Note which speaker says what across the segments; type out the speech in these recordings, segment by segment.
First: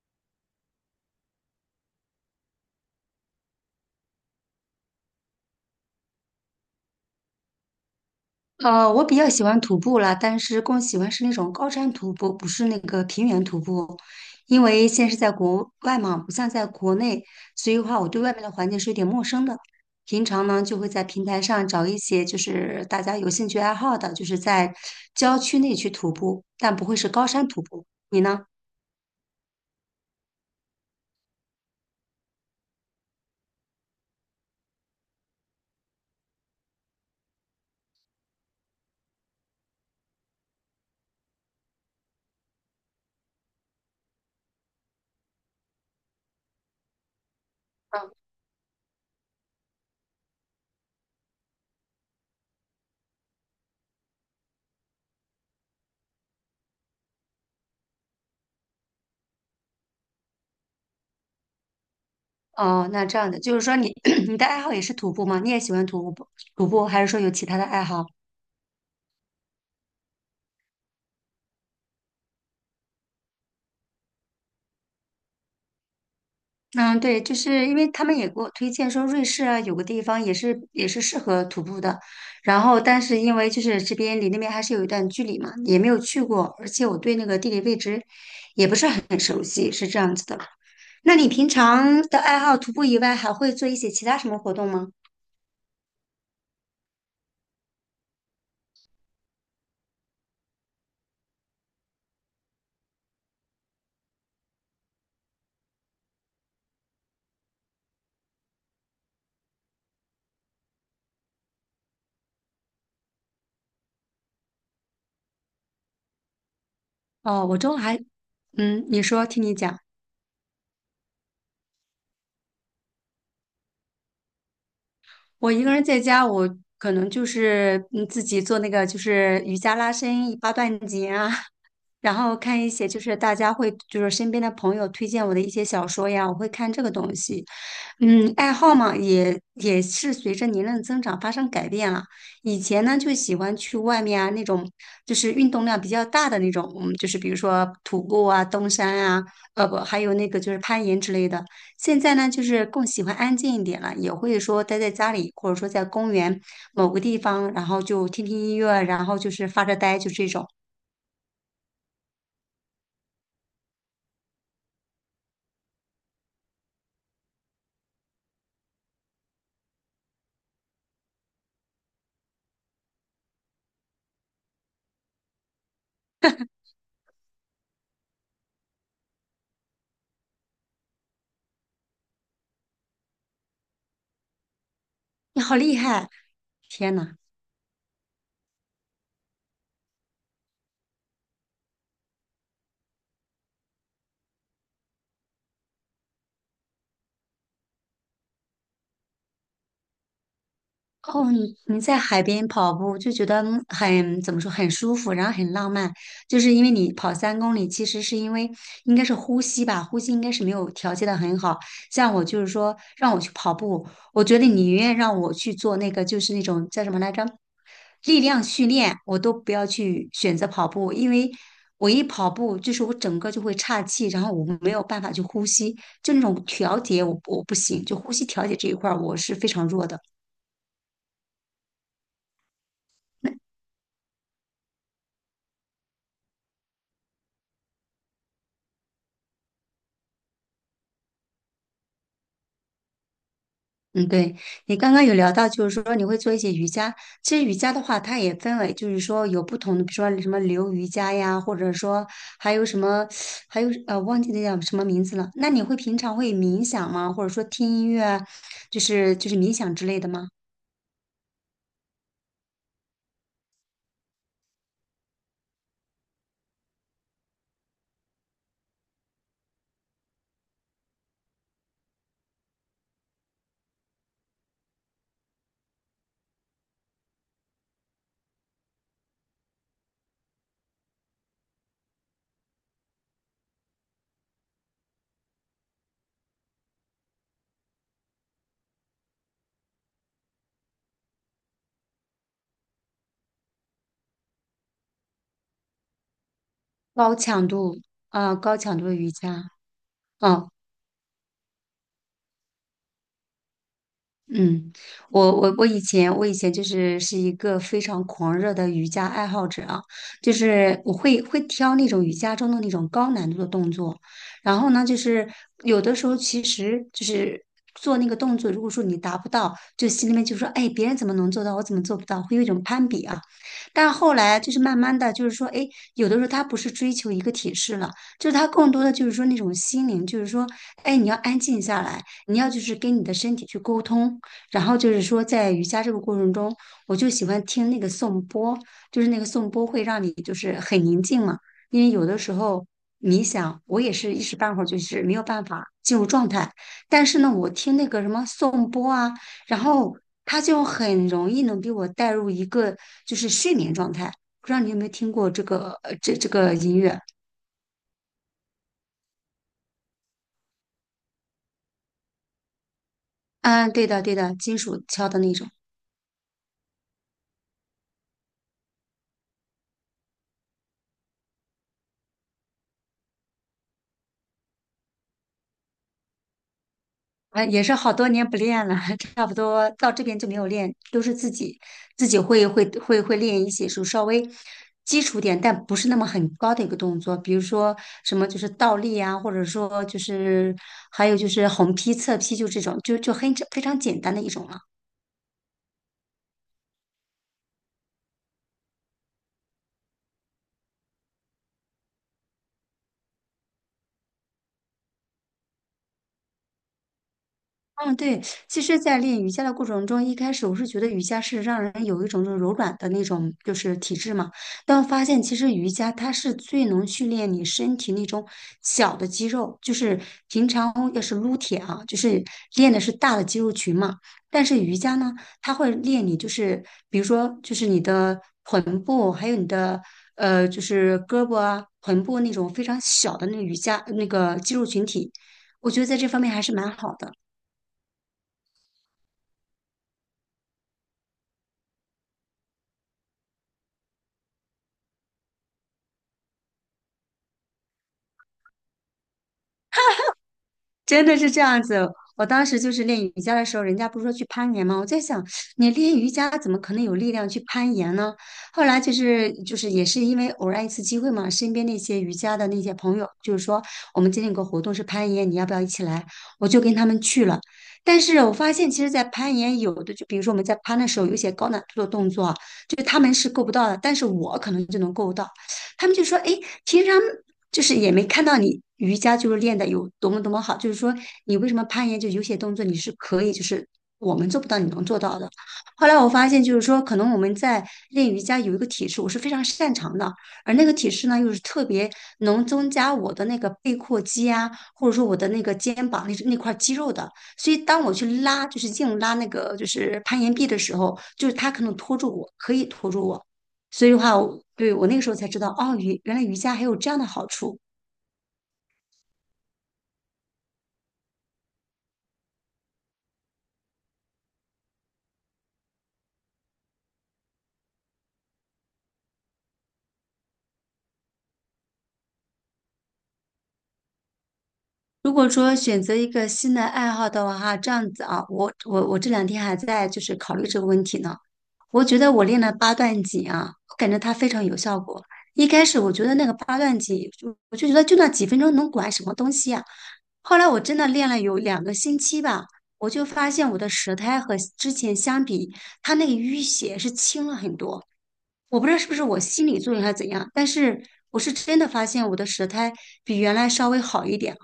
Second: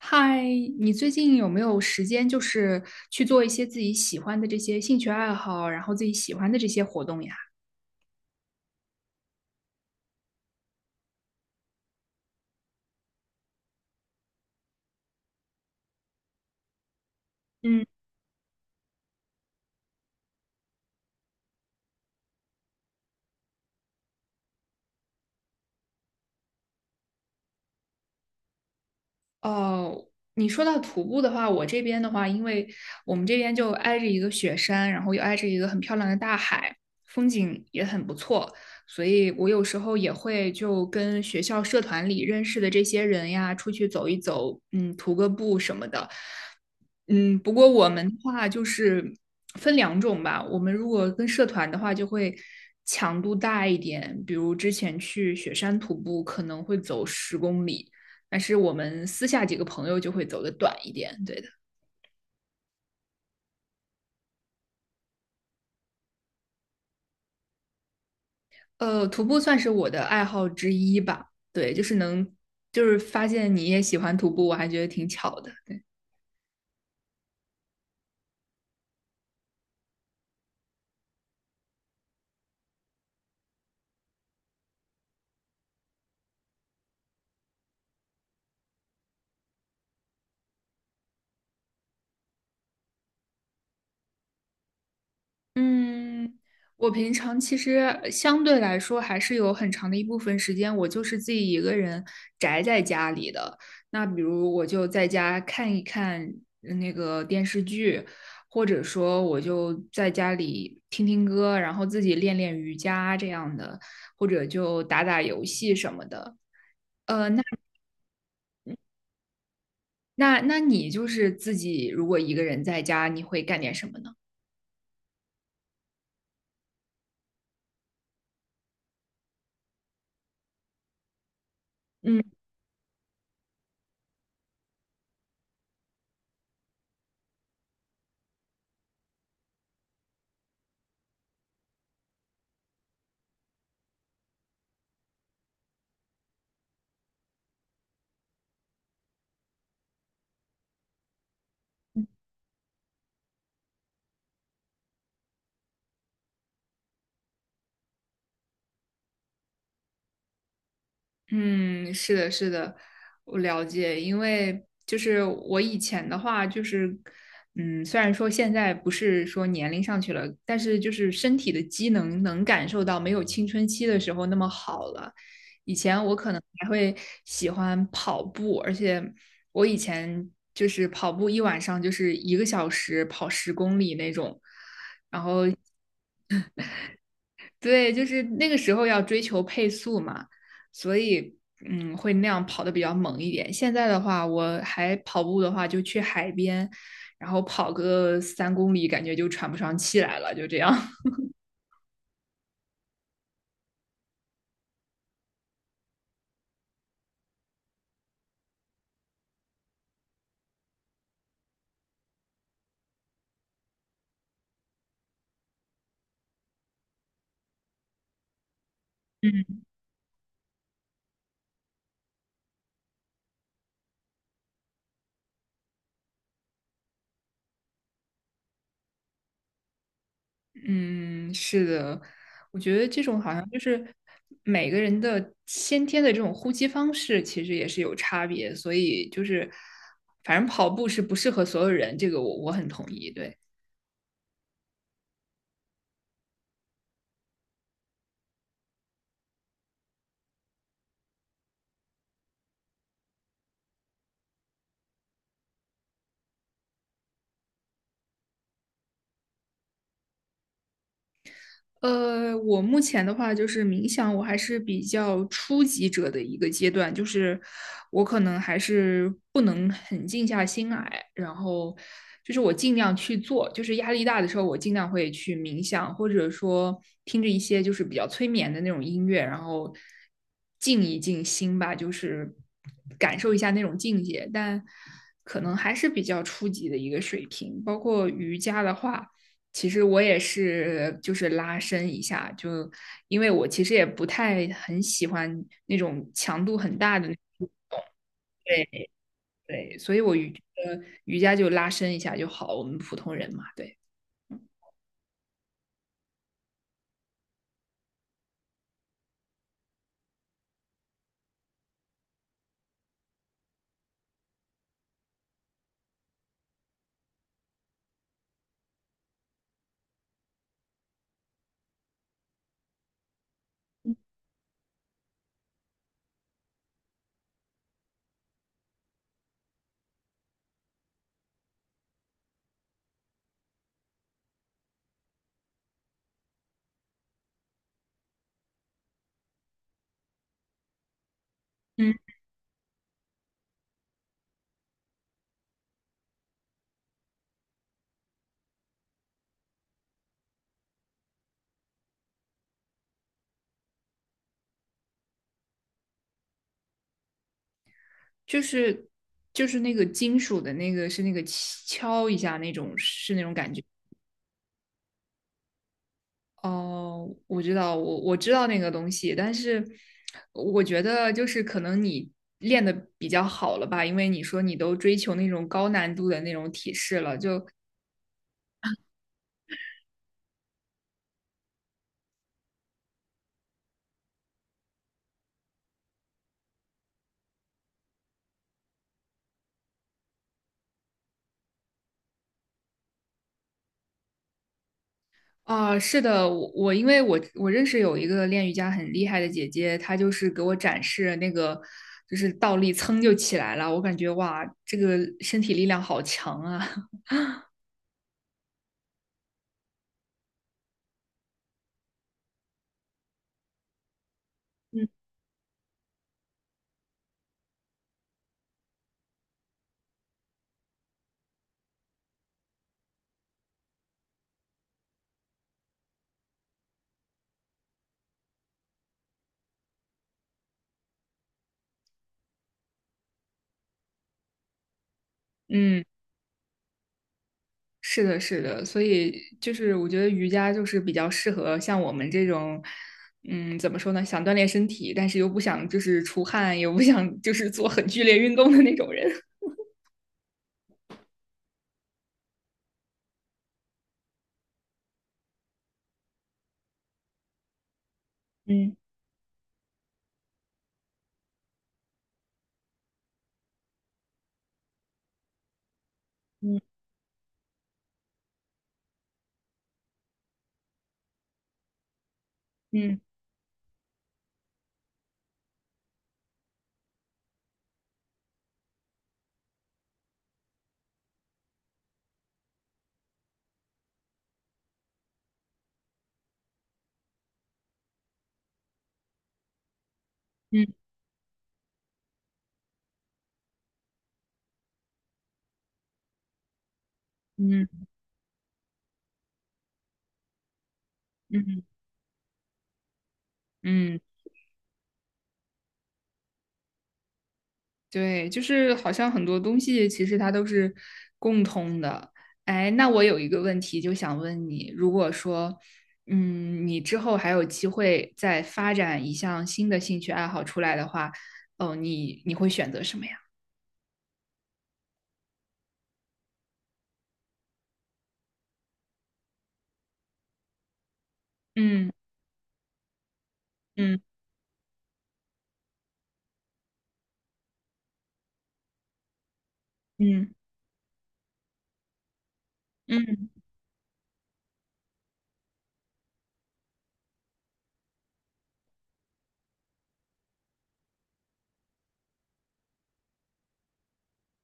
Speaker 1: 嗨，你最近有没有时间，就是去做一些自己喜欢的这些兴趣爱好，然后自己喜欢的这些活动呀？
Speaker 2: 我比较喜欢徒步啦，但是更喜欢是那种高山徒步，不是那个平原徒步。因为现在是在国外嘛，不像在国内，所以的
Speaker 1: 嗯。
Speaker 2: 话，我对外面的环境是有点陌生的。平常呢，就会在平台上找一些就是大家有兴趣爱好的，就是在郊区内去徒步，但不会是高山徒步。你呢？
Speaker 1: 哦，你说到徒步的话，我这边的话，因为我们这边就挨着一个雪山，然后又挨着一个很漂亮的大海，风景也很不错，所以我有时候也会就跟学校社团里认识的这些人呀，出去走一走，嗯，徒个步什么的。嗯，不过我们
Speaker 2: 嗯
Speaker 1: 的话就是分两种吧。我们如果跟社团的话，就会强度大一点。比如之前去雪山徒步，可能会走十公里，但是我们私下几个朋友就会走的短一点。对的。
Speaker 2: 哦，那这样的，就是说你 你的爱好也是徒步吗？你也喜欢徒步，还是说有其他的爱好？
Speaker 1: 徒步算是我的爱好之一吧。对，就是能，就是发现你也喜欢徒步，我还觉得挺巧的。
Speaker 2: 嗯，对，就是因为他们也给我推荐说瑞士啊，有个地方也是适合徒步的，然后但是因为就是这边离那边还是有一段距离嘛，也没有去过，而且我对那个地理位置也不是很熟悉，是这样子的。那你平常的爱好徒步以外，还会做一些其他什么活动吗？
Speaker 1: 嗯，我平常其实相对来说还是有很长的一部分时间，我就是自己一个人宅在家里的。那比如我就在家看一看那个电视剧，或者说我就在家里听听歌，然后自己练练瑜伽这样的，或者就打打游戏什么的。呃，那
Speaker 2: 哦，我周还，嗯，你说，听你讲。
Speaker 1: 那你就是自己如果一个人在家，你会干点什么呢？
Speaker 2: 我一个人在家，我可能就是自己做那个就是瑜伽拉伸、八段锦啊，然
Speaker 1: 嗯。
Speaker 2: 后看一些就是大家会就是身边的朋友推荐我的一些小说呀，我会看这个东西。嗯，爱好嘛，也是随着年龄的增长发生改变了。以前呢就喜欢去外面啊那种就是运动量比较大的那种，嗯，就是比如说徒步啊、登山啊，呃不，还有那个就是攀岩之类的。现在呢就是更喜欢安静一点了，也会说待在家里或者说在公园某个地方，然后就听听音乐，然后就是发着呆，就这种。
Speaker 1: 嗯，是的，是的，我了解。因为就是我以前的话，就是虽然说现在不是说年龄上去了，但是就是身体的机能能感受到没有青春期的时候那么好了。以前我可能还会喜欢跑步，而且我以前就是跑步一晚上就是一个小时跑十公里那种，然
Speaker 2: 你
Speaker 1: 后
Speaker 2: 好厉害！天呐，
Speaker 1: 对，就是那个时候要追求配速嘛，所以会那样跑的比较猛一点。现在的话，我还跑步的话，就去海边，然后跑个3公里，感觉就喘不上气来了，就这样。
Speaker 2: 哦，你你在海边跑步就觉得很，怎么说，很舒服，然后很浪漫，就是因为你跑3公里，其实是因为应该是呼吸吧，呼吸应该是没有调节的很好。像我就是说让我去跑步，我觉得你宁愿让我去做那个就是那种叫什么来着，力量训练，我都不
Speaker 1: 嗯
Speaker 2: 要去选择跑步，因为我一跑步就是我整个就会岔气，然后我没有办法去呼吸，就那种调节我不行，就呼吸调节这一块儿我是非常弱的。
Speaker 1: 嗯，是的，我觉得这种好像就是每个人的先天的这种呼吸方式，其实也是有差别，所以就是反正跑步是不适合所有人，这个我很同意，对。
Speaker 2: 嗯，对，你刚刚有聊到，就是说你会做一些瑜伽。其实瑜伽的话，它也分为，就是说有不同的，比如说什么流瑜伽呀，或者说还有什么，还有忘记那叫什么名字了。那你会平常会冥想吗？或者说听音乐啊，就是冥想之类的吗？
Speaker 1: 我目前的话就是冥想，我还是比较初级者的一个阶段，就是我可能还是不能很静下心来，然后就是我尽量去做，就是压力大的时候，我尽量会去冥想，或者说听着一些就是比较催眠的那种音乐，然后静一静心吧，就是感受一下那种境界，但可能还是比较初级的一个水平，包括瑜伽的话。其实我也是，就是拉伸一下，就因为我其实也不太很喜欢那种强度很大的那
Speaker 2: 高强
Speaker 1: 种。
Speaker 2: 度啊，高强度
Speaker 1: 对
Speaker 2: 的瑜伽，
Speaker 1: 对，所以我瑜
Speaker 2: 嗯。
Speaker 1: 呃瑜伽就拉伸一下就好，我们普通人嘛，对，
Speaker 2: 嗯，我我以前就是是一个非常狂热的瑜伽爱好者啊，就是我会挑那种瑜伽中的那种高难度的动作，然后呢，就是有的时候其实就是做那个动作，如果说你达不到，就心里面就说，哎，别人怎么能做到，我怎么做不到，会有一种攀比啊。但后来就是慢慢的，就是说，哎，有的时候他不是追求一个体式了，就是他更多的就是说那种心灵，就是说，哎，你要安静下来。你要就是跟你的身体去沟通，然后就是说，在瑜伽这个过程中，我就喜欢听那个颂钵，就是那个颂钵会让你就是很宁静嘛。因为
Speaker 1: 嗯，
Speaker 2: 有的时候冥想，我也是一时半会儿就是没有办法进入状态。但是呢，我听那个什么颂钵啊，然后它就很容易能给我带入一个就是睡眠状态。不知道你有没有听过这个这个音乐？
Speaker 1: 就是就是那个金属的那个是那个敲一下那种是那种感觉。
Speaker 2: 嗯，对的，金属敲的那种。
Speaker 1: 哦，我知道，我知道那个东西，但是我觉得就是可能你练的比较好了吧，因为你说你都追求那种高难度的那种体式了，就
Speaker 2: 也是好多年不练了，差不多到这边就没有练，都是自己会练一些，就稍微基础点，但不是那么很高的一个动作，比如说什么就是倒立啊，或者说就是还有就是横劈、侧劈，就这种，就很非常简单的一种了。
Speaker 1: 啊，是的，我因为我认识有一个练瑜伽很厉害的姐姐，她就是给我展示那个就是倒立噌就起来了，我感觉哇，这个身体力量好强啊。
Speaker 2: 嗯，对，其实，在练瑜伽的过程中，一开始我是觉得瑜伽是让人有一种就是柔软的那种就是体质嘛，但我
Speaker 1: 嗯。
Speaker 2: 发现其实瑜伽它是最能训练你身体那种小的肌肉，就是平常要是撸铁啊，就是练的是大的肌肉群嘛，但是瑜伽呢，它会练你就是比如说就是你的臀部，还有你的就是胳膊啊、臀部那种非常小的那个瑜伽那个肌肉群体，我觉
Speaker 1: 嗯。
Speaker 2: 得在这方面还是蛮好的。
Speaker 1: 是的，是的，所以就是我觉得瑜伽就是比较适合像我们这种，嗯，怎么说呢，想锻炼身体，但是又不想就是出汗，又不想就是做很剧烈运动的那种人。
Speaker 2: 真的是这样子。我当时就是练瑜伽的时候，人家不是说去攀岩吗？我在想，你练瑜伽怎么可能有力量去攀岩呢？后
Speaker 1: 嗯
Speaker 2: 来就是也是因为偶然一次机会嘛，身边那些瑜伽的那些朋友，就是说我们今天有个活动是攀岩，你要不要一起来？我就
Speaker 1: 嗯
Speaker 2: 跟他们去了。但是我发现，其实，在攀岩有的就比如说我们在攀的时候，有一些高难度的动作啊，就他
Speaker 1: 嗯
Speaker 2: 们是够不到的，但是我可能就能够到。他们就说：“哎，平常。”就是也没看到你瑜伽就是练的有多么多么好，就是说你为什么攀岩就有些动作你是可以，就是我们做不到你能做到的。后来我发现就是说，可能我们在练瑜伽有一个体式我是非常擅长的，而那个
Speaker 1: 嗯
Speaker 2: 体式呢又是特别能增加我的那个背阔肌啊，或者说我的那个肩膀那块肌肉的。所以当
Speaker 1: 嗯。
Speaker 2: 我去拉就是硬拉那个就是攀岩壁的时候，就是
Speaker 1: 嗯
Speaker 2: 它可
Speaker 1: 嗯
Speaker 2: 能拖住我，可以拖住我。所以的
Speaker 1: 嗯。
Speaker 2: 话，我那个时候才知道，哦，原来瑜伽还有这样的好处。
Speaker 1: 对，就是好像很多东西其实它都是共通的。哎，那我有一个问题就想问你，如果说，你之后还有机会再发展一项新的兴趣爱好出来的话，哦，你会选择什么呀？
Speaker 2: 如果说选择一个新的爱好的话，哈，这样子啊，我这两天还在就是考虑这个问题呢。我
Speaker 1: 嗯
Speaker 2: 觉得我练了八段锦啊，我感觉
Speaker 1: 嗯
Speaker 2: 它非常有效果。一开始我觉得那个八段锦，我就觉得就那几分钟能管什么东西啊？
Speaker 1: 嗯
Speaker 2: 后来我真的练了有2个星期吧，我就
Speaker 1: 嗯，
Speaker 2: 发现我的舌苔和之前相比，它那个淤血是轻了很多。我不知道是不是我心理作用还是怎样，但是我是真的发现我的舌苔比原来稍微好一点。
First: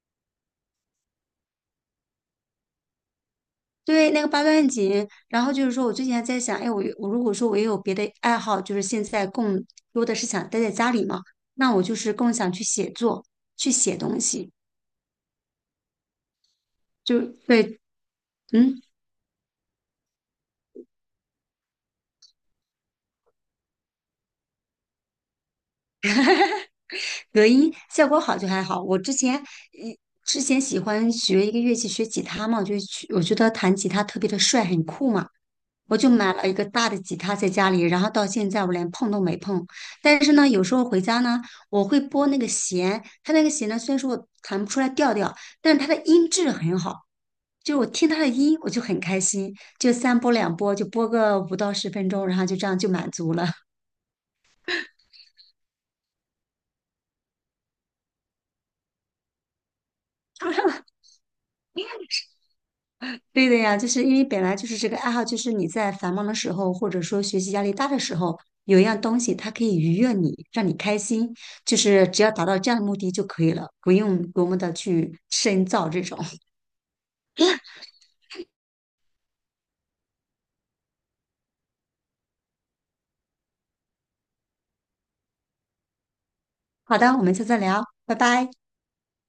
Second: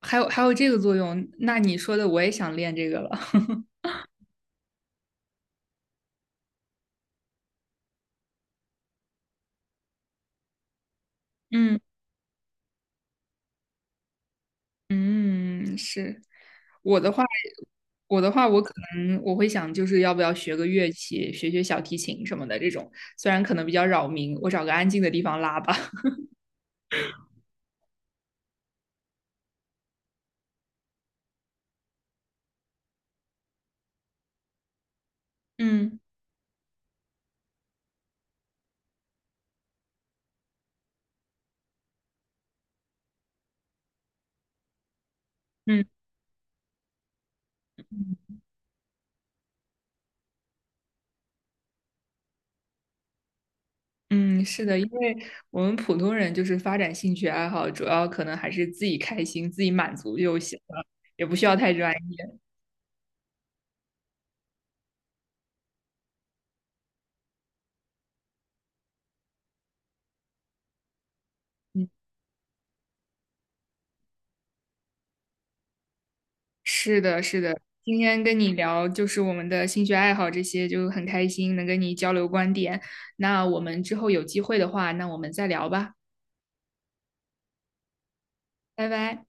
Speaker 1: 还有这个作用，那你说的我也想练这个了。
Speaker 2: 对，那个八段锦，然后就是说我最近还在想，哎，我如果说我也有别的爱好，就是现在更多的是想待在家里嘛，那
Speaker 1: 嗯
Speaker 2: 我就是更想去写作，去写东西，
Speaker 1: 嗯，是。我的
Speaker 2: 就
Speaker 1: 话，
Speaker 2: 对，
Speaker 1: 我可
Speaker 2: 嗯，
Speaker 1: 能会想，就是要不要学个乐器，学学小提琴什么的这种。虽然可能比较扰民，我找个安静的地方拉吧。
Speaker 2: 隔音效果好就还好。我之前，一之前喜欢学一个乐器，学吉他嘛，我就去，我觉得弹吉他特别的帅，很酷嘛。我
Speaker 1: 嗯
Speaker 2: 就买了一个大的吉他在家里，然后到现在我连碰都没碰。但是呢，有时候回家呢，我会拨那个弦，它那个弦呢，虽然说我弹不出来调调，但是
Speaker 1: 嗯
Speaker 2: 它的音质很好，就是我听它的音我就很开心，就三拨两拨就拨个5到10分钟，然后就这样就满足了。
Speaker 1: 嗯，是的，因为我们普通人就是发展兴趣爱好，主要可能还是自己开心、自己满足就行了，也不需要太专业。
Speaker 2: 对的呀，就是因为本来就是这个爱好，就是你在繁忙的时候，或者说学习压力大的时候，有一样东西它可以愉悦你，让你开心，就
Speaker 1: 嗯，
Speaker 2: 是只要达到这样的目的就可以了，不用多么的去深造这种。
Speaker 1: 是的，是的。今天跟你聊就是我们的兴趣爱好这些，就很开心能跟你交流观点。那我们之后有机会的话，那我们再聊吧，
Speaker 2: 好的，我们下次再聊，拜拜。
Speaker 1: 拜拜。